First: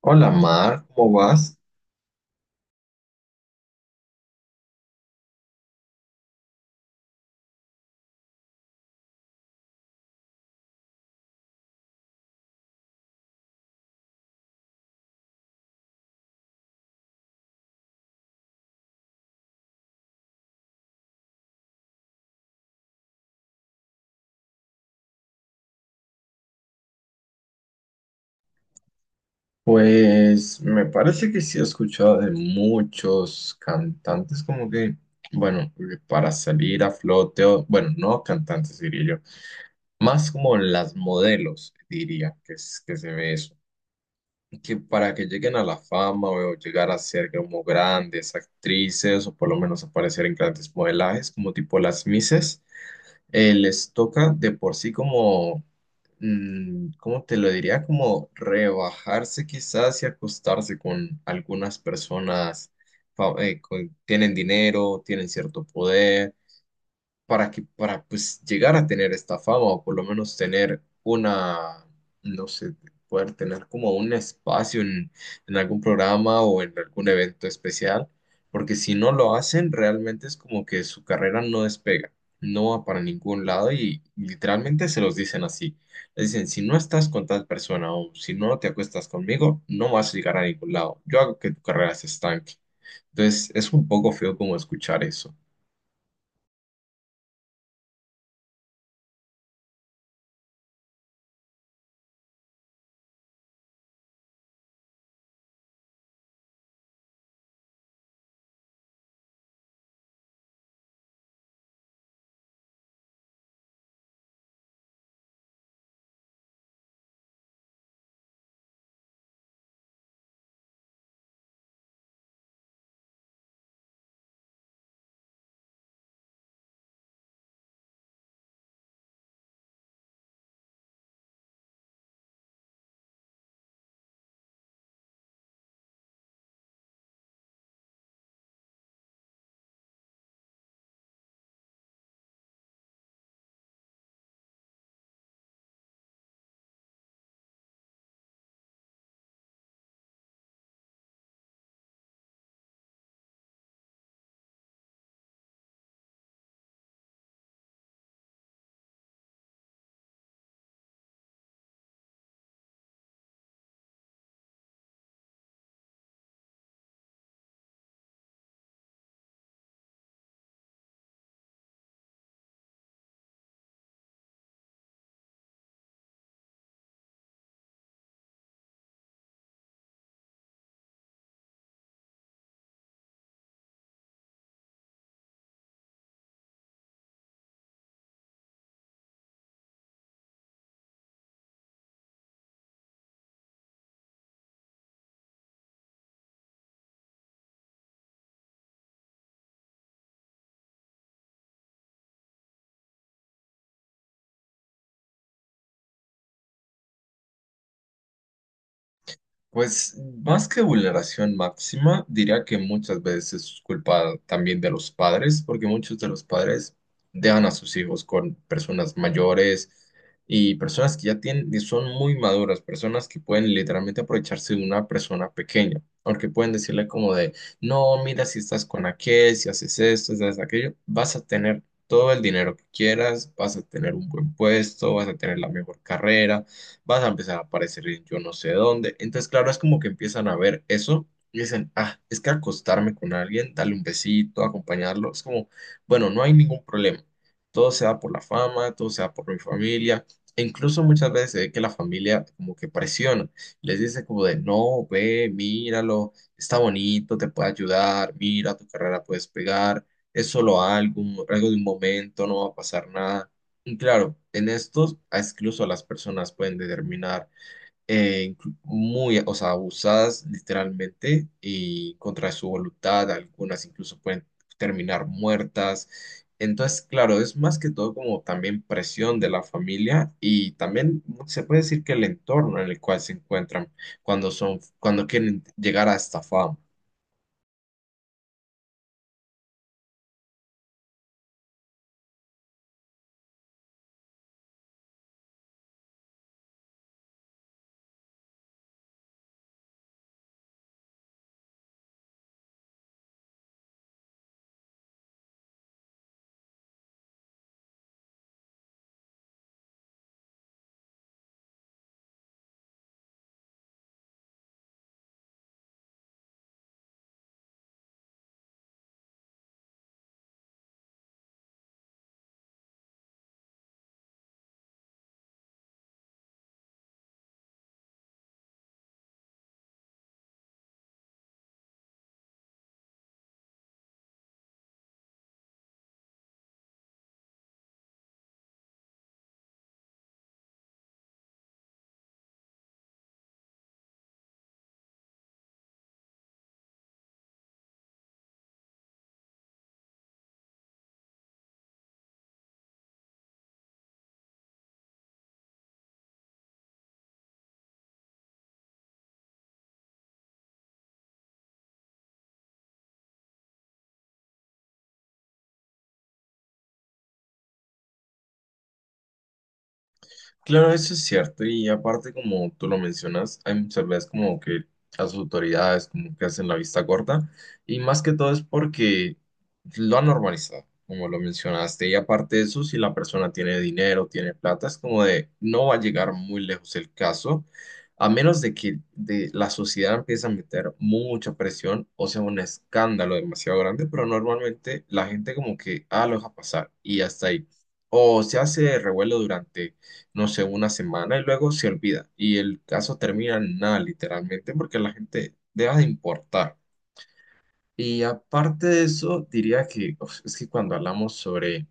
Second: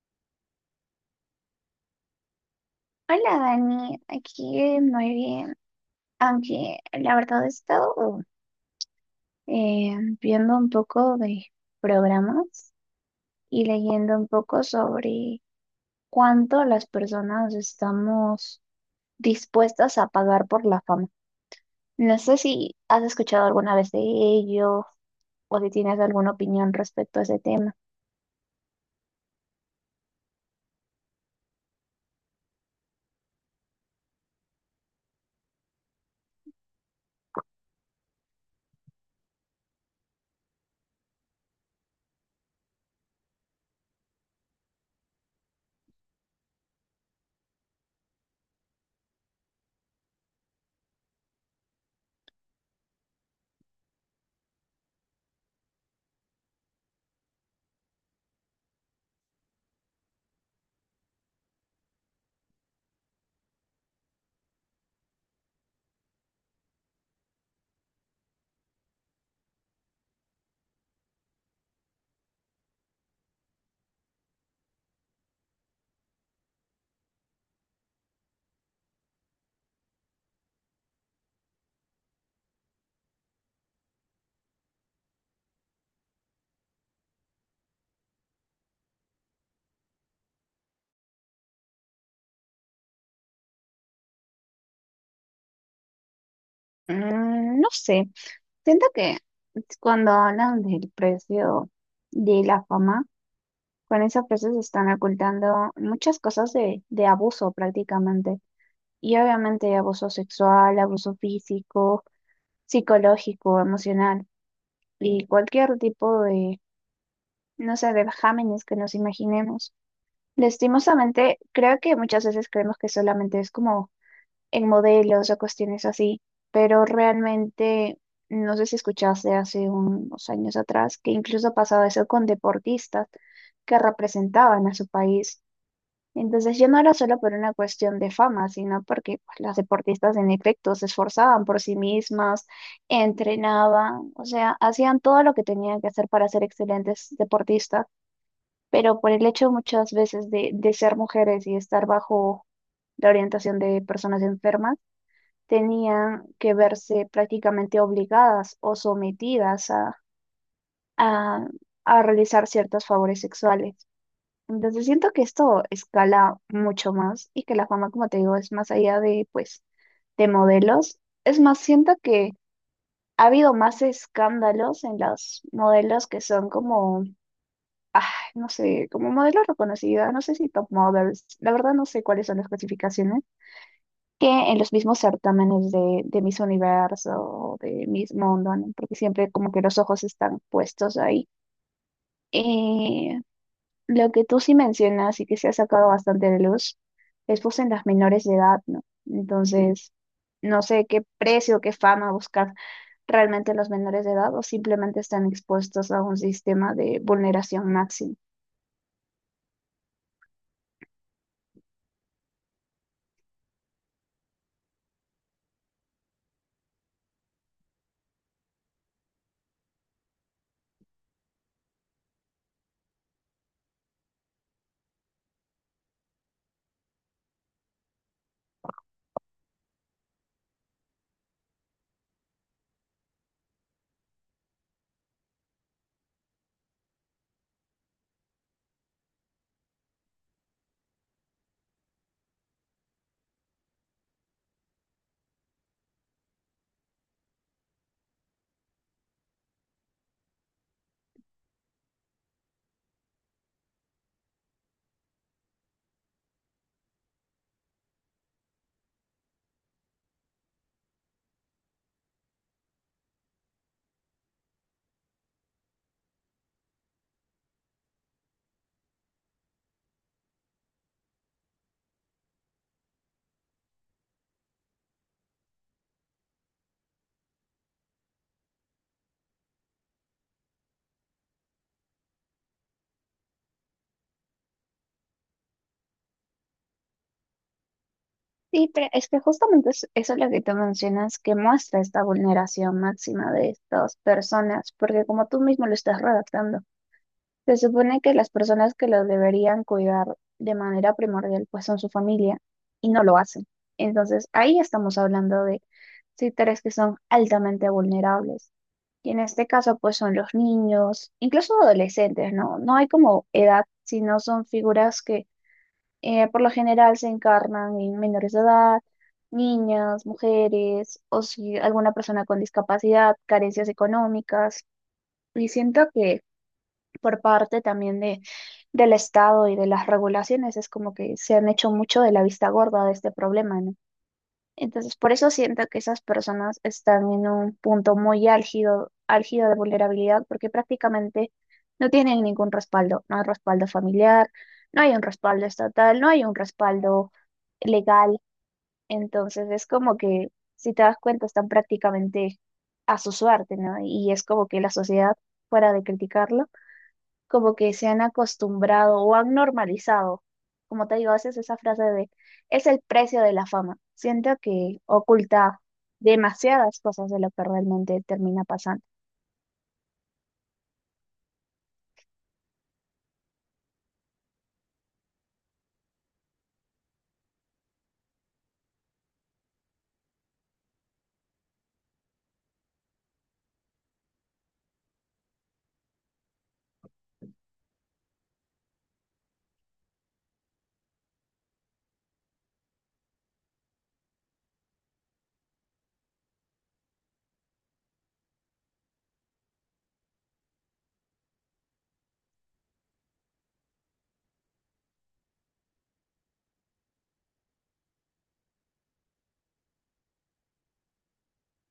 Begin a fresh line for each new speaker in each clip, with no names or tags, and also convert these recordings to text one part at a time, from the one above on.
Hola Mar, ¿cómo vas?
Hola Dani, aquí muy bien, aunque la verdad he estado eh, viendo un poco de programas y leyendo un poco sobre cuánto las personas estamos dispuestas a pagar por la fama. No sé si has escuchado alguna vez de ello o si tienes alguna opinión respecto a ese tema.
Pues me parece que sí he escuchado de muchos cantantes como que, bueno, para salir a flote, o, bueno, no cantantes diría yo, más como las modelos diría que, que se ve eso, que para que lleguen a la fama o llegar a ser como grandes actrices o por lo menos aparecer en grandes modelajes como tipo las Misses. Les toca de por sí como, ¿cómo te lo diría? Como rebajarse quizás y acostarse con algunas personas, tienen dinero, tienen cierto poder para para pues llegar a tener esta fama o por lo menos tener una, no sé, poder tener como un espacio en algún programa o en algún evento especial, porque si no lo hacen, realmente es como que su carrera no despega, no va para ningún lado y literalmente se los dicen así. Les dicen, si no estás con tal persona o si no te acuestas conmigo, no vas a llegar a ningún lado. Yo hago que tu carrera se estanque. Entonces, es un poco feo como escuchar eso.
Mm, no sé, siento que cuando hablan del precio de la fama, con esa frase se están ocultando muchas cosas de abuso prácticamente. Y obviamente abuso sexual, abuso físico, psicológico, emocional y cualquier tipo de, no sé, de vejámenes que nos imaginemos. Lastimosamente, creo que muchas veces creemos que solamente es como en modelos o cuestiones así, pero realmente, no sé si escuchaste hace unos años atrás que incluso pasaba eso con deportistas que representaban a su país. Entonces ya no era solo por una cuestión de fama, sino porque pues, las deportistas en efecto se esforzaban por sí mismas, entrenaban, o sea, hacían todo lo que tenían que hacer para ser excelentes deportistas, pero por el hecho muchas veces de ser mujeres y estar bajo la orientación de personas enfermas, tenían que verse prácticamente obligadas o sometidas a, a a realizar ciertos favores sexuales. Entonces siento que esto escala mucho más y que la fama, como te digo, es más allá de, pues, de modelos. Es más, siento que ha habido más escándalos en los modelos que son como, ay, no sé, como modelos reconocidos, no sé si top models, la verdad no sé cuáles son las clasificaciones, que en los mismos certámenes de Miss Universo o de Miss Mundo, ¿no? Porque siempre como que los ojos están puestos ahí. Eh, Lo que tú sí mencionas y que se ha sacado bastante de luz es pues en las menores de edad, ¿no? Entonces, no sé qué precio, qué fama buscar realmente los menores de edad o simplemente están expuestos a un sistema de vulneración máxima.
Pues más que vulneración máxima, diría que muchas veces es culpa también de los padres, porque muchos de los padres dejan a sus hijos con personas mayores y personas que ya tienen, y son muy maduras, personas que pueden literalmente aprovecharse de una persona pequeña, porque pueden decirle como de, no, mira, si estás con aquel, si haces esto, si haces aquello, vas a tener todo el dinero que quieras, vas a tener un buen puesto, vas a tener la mejor carrera, vas a empezar a aparecer en yo no sé dónde. Entonces, claro, es como que empiezan a ver eso y dicen, ah, es que acostarme con alguien, darle un besito, acompañarlo, es como, bueno, no hay ningún problema. Todo se da por la fama, todo se da por mi familia. E incluso muchas veces se ve que la familia como que presiona, les dice como de, no, ve, míralo, está bonito, te puede ayudar, mira, tu carrera puedes pegar, es solo algo, algo de un momento, no va a pasar nada. Y claro, en estos incluso las personas pueden determinar muy, o sea, abusadas literalmente y contra su voluntad, algunas incluso pueden terminar muertas. Entonces, claro, es más que todo como también presión de la familia y también se puede decir que el entorno en el cual se encuentran cuando son, cuando quieren llegar a esta fama.
Sí, pero es que justamente eso es lo que tú mencionas que muestra esta vulneración máxima de estas personas, porque como tú mismo lo estás redactando. Se supone que las personas que los deberían cuidar de manera primordial pues son su familia y no lo hacen. Entonces ahí estamos hablando de sectores que son altamente vulnerables. Y en este caso pues son los niños, incluso adolescentes, ¿no? No hay como edad, sino son figuras que por lo general se encarnan en menores de edad, niñas, mujeres o si alguna persona con discapacidad, carencias económicas. Y siento que por parte también del Estado y de las regulaciones, es como que se han hecho mucho de la vista gorda de este problema, ¿no? Entonces, por eso siento que esas personas están en un punto muy álgido, álgido de vulnerabilidad, porque prácticamente no tienen ningún respaldo, no hay respaldo familiar, no hay un respaldo estatal, no hay un respaldo legal, entonces es como que, si te das cuenta, están prácticamente a su suerte, ¿no? Y es como que la sociedad, fuera de criticarlo, como que se han acostumbrado o han normalizado. Como te digo, a veces esa frase de es el precio de la fama. Siento que oculta demasiadas cosas de lo que realmente termina pasando.
Claro, eso es cierto. Y aparte, como tú lo mencionas, hay muchas veces como que las autoridades como que hacen la vista corta. Y más que todo es porque lo han normalizado, como lo mencionaste. Y aparte de eso, si la persona tiene dinero, tiene plata, es como de no va a llegar muy lejos el caso, a menos de que de la sociedad empiece a meter mucha presión o sea un escándalo demasiado grande. Pero normalmente la gente como que ah, lo deja pasar y hasta ahí. O se hace revuelo durante no sé, una semana y luego se olvida. Y el caso termina en nada, literalmente, porque la gente deja de importar. Y aparte de eso, diría que uf, es que cuando hablamos sobre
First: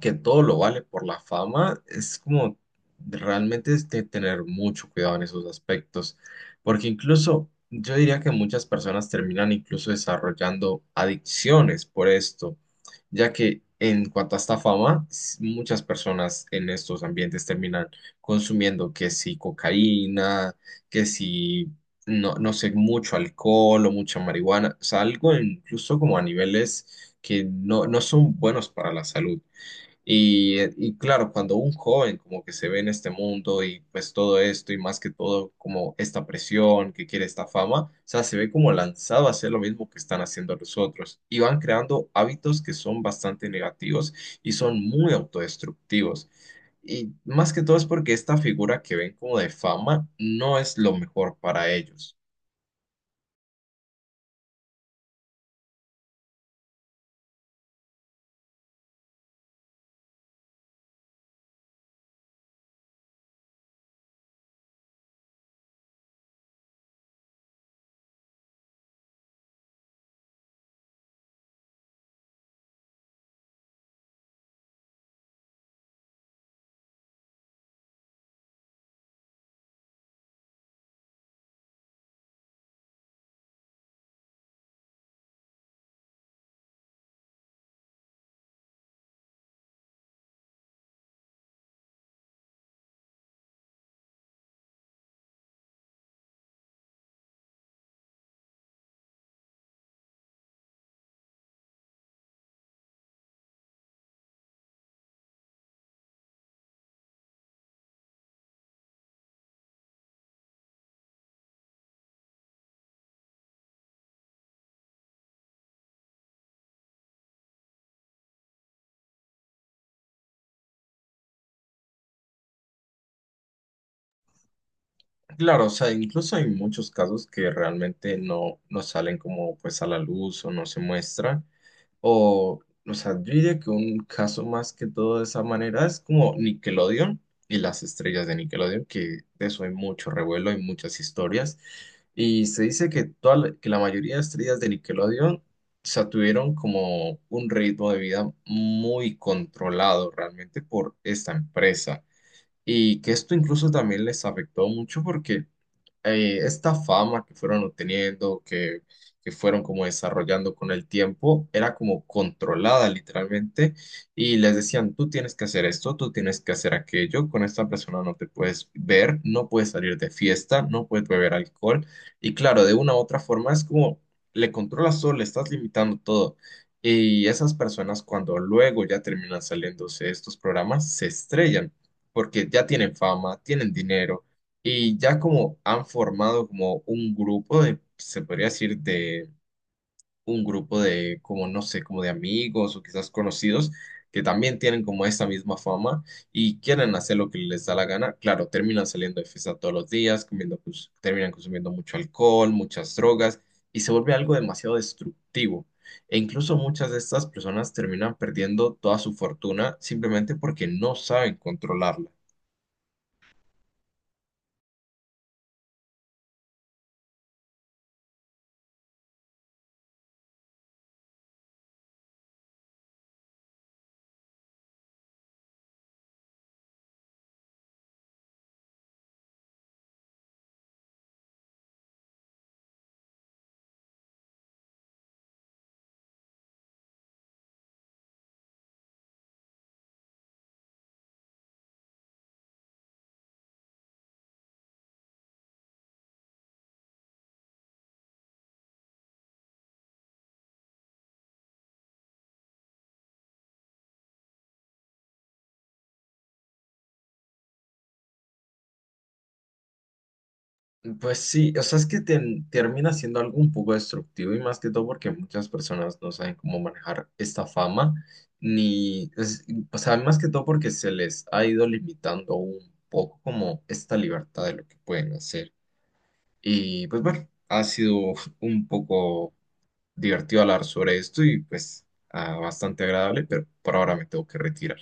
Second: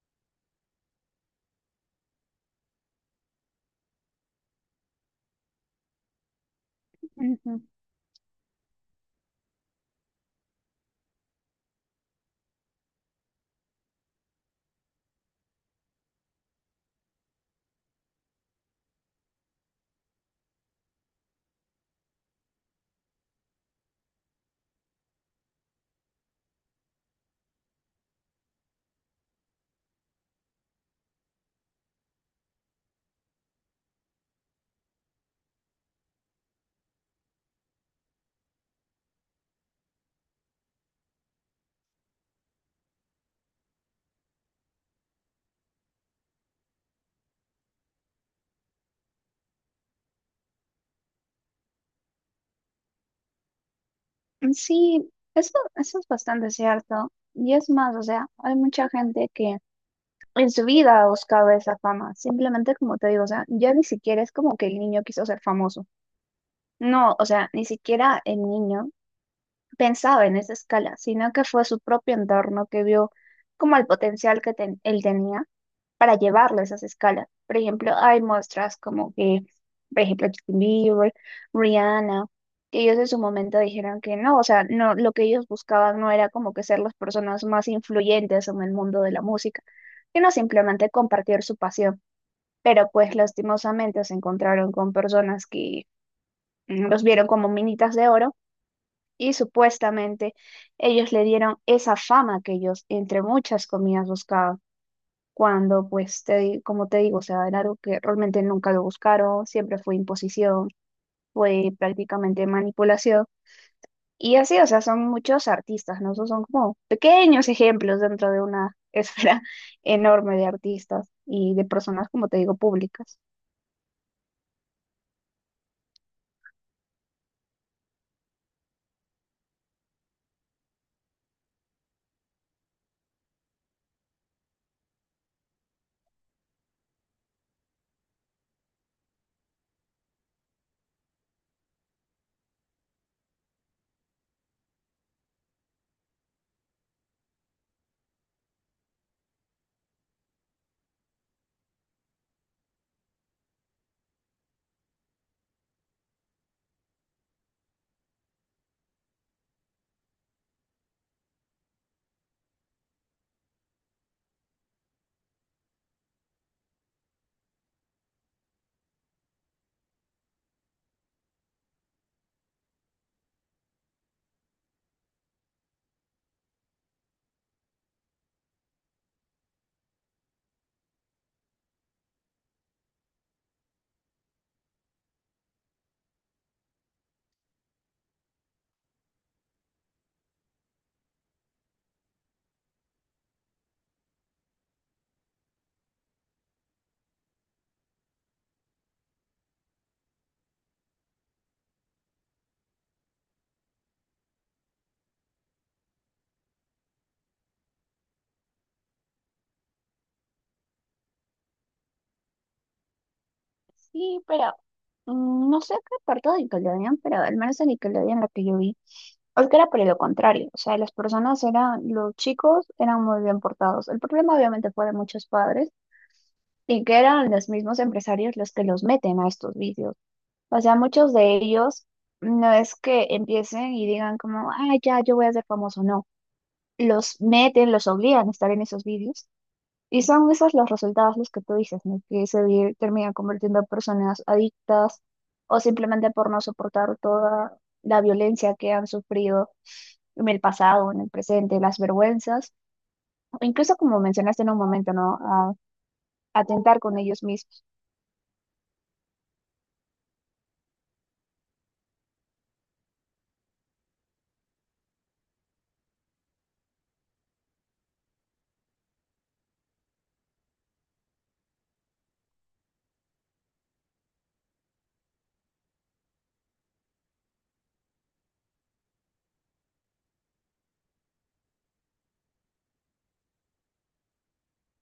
que todo lo vale por la fama, es como realmente es de tener mucho cuidado en esos aspectos, porque incluso yo diría que muchas personas terminan incluso desarrollando adicciones por esto, ya que en cuanto a esta fama, muchas personas en estos ambientes terminan consumiendo que si cocaína, que si... No, no sé, mucho alcohol o mucha marihuana, o sea, algo incluso como a niveles que no, no son buenos para la salud. Y, y claro, cuando un joven como que se ve en este mundo y pues todo esto y más que todo como esta presión que quiere esta fama, o sea, se ve como lanzado a hacer lo mismo que están haciendo los otros y van creando hábitos que son bastante negativos y son muy autodestructivos. Y más que todo es porque esta figura que ven como de fama no es lo mejor para ellos.
Ujú. Sí, eso es bastante cierto. Y es más, o sea, hay mucha gente que en su vida ha buscado esa fama. Simplemente, como te digo, o sea, ya ni siquiera es como que el niño quiso ser famoso. No, o sea, ni siquiera el niño pensaba en esa escala, sino que fue su propio entorno que vio como el potencial que él tenía para llevarlo a esas escalas. Por ejemplo, hay muestras como que, por ejemplo, Justin Bieber, Rihanna, que ellos en su momento dijeron que no, o sea, no, lo que ellos buscaban no era como que ser las personas más influyentes en el mundo de la música, sino simplemente compartir su pasión. Pero pues lastimosamente se encontraron con personas que mm, los vieron como minitas de oro y supuestamente ellos le dieron esa fama que ellos entre muchas comillas buscaban, cuando pues como te digo, o sea, era algo que realmente nunca lo buscaron, siempre fue imposición, fue prácticamente manipulación y así, o sea, son muchos artistas, ¿no? Esos son como pequeños ejemplos dentro de una esfera enorme de artistas y de personas, como te digo, públicas.
Claro, o sea, incluso hay muchos casos que realmente no, no salen como pues a la luz o no se muestran. O sea, yo diría que un caso más que todo de esa manera es como Nickelodeon y las estrellas de Nickelodeon, que de eso hay mucho revuelo, hay muchas historias. Y se dice que, toda la, que la mayoría de estrellas de Nickelodeon, o sea, tuvieron como un ritmo de vida muy controlado realmente por esta empresa. Y que esto incluso también les afectó mucho porque esta fama que fueron obteniendo, que fueron como desarrollando con el tiempo, era como controlada literalmente y les decían, tú tienes que hacer esto, tú tienes que hacer aquello, con esta persona no te puedes ver, no puedes salir de fiesta, no puedes beber alcohol y claro, de una u otra forma es como le controlas todo, le estás limitando todo. Y esas personas cuando luego ya terminan saliéndose de estos programas se estrellan porque ya tienen fama, tienen dinero y ya como han formado como un grupo de, se podría decir, de un grupo de como, no sé, como de amigos o quizás conocidos que también tienen como esta misma fama y quieren hacer lo que les da la gana. Claro, terminan saliendo de fiesta todos los días, comiendo, pues, terminan consumiendo mucho alcohol, muchas drogas y se vuelve algo demasiado destructivo. E incluso muchas de estas personas terminan perdiendo toda su fortuna simplemente porque no saben controlarla.
Sí, pero mm, no sé qué parte de Nickelodeon, pero al menos en Nickelodeon la que yo vi es que era por lo contrario, o sea, las personas eran, los chicos eran muy bien portados. El problema obviamente fue de muchos padres y que eran los mismos empresarios los que los meten a estos vicios. O sea, muchos de ellos no es que empiecen y digan como, ah, ya, yo voy a ser famoso, no. Los meten, los obligan a estar en esos vídeos y son esos los resultados los que tú dices, ¿no? Que terminan convirtiendo en personas adictas o simplemente por no soportar toda la violencia que han sufrido en el pasado, en el presente, las vergüenzas, o incluso como mencionaste en un momento, ¿no? A atentar con ellos mismos.
Pues sí, o sea, es que termina siendo algo un poco destructivo y más que todo porque muchas personas no saben cómo manejar esta fama, ni, es- o sea, más que todo porque se les ha ido limitando un poco como esta libertad de lo que pueden hacer. Y pues bueno, ha sido un poco divertido hablar sobre esto y pues ah, bastante agradable, pero por ahora me tengo que retirar.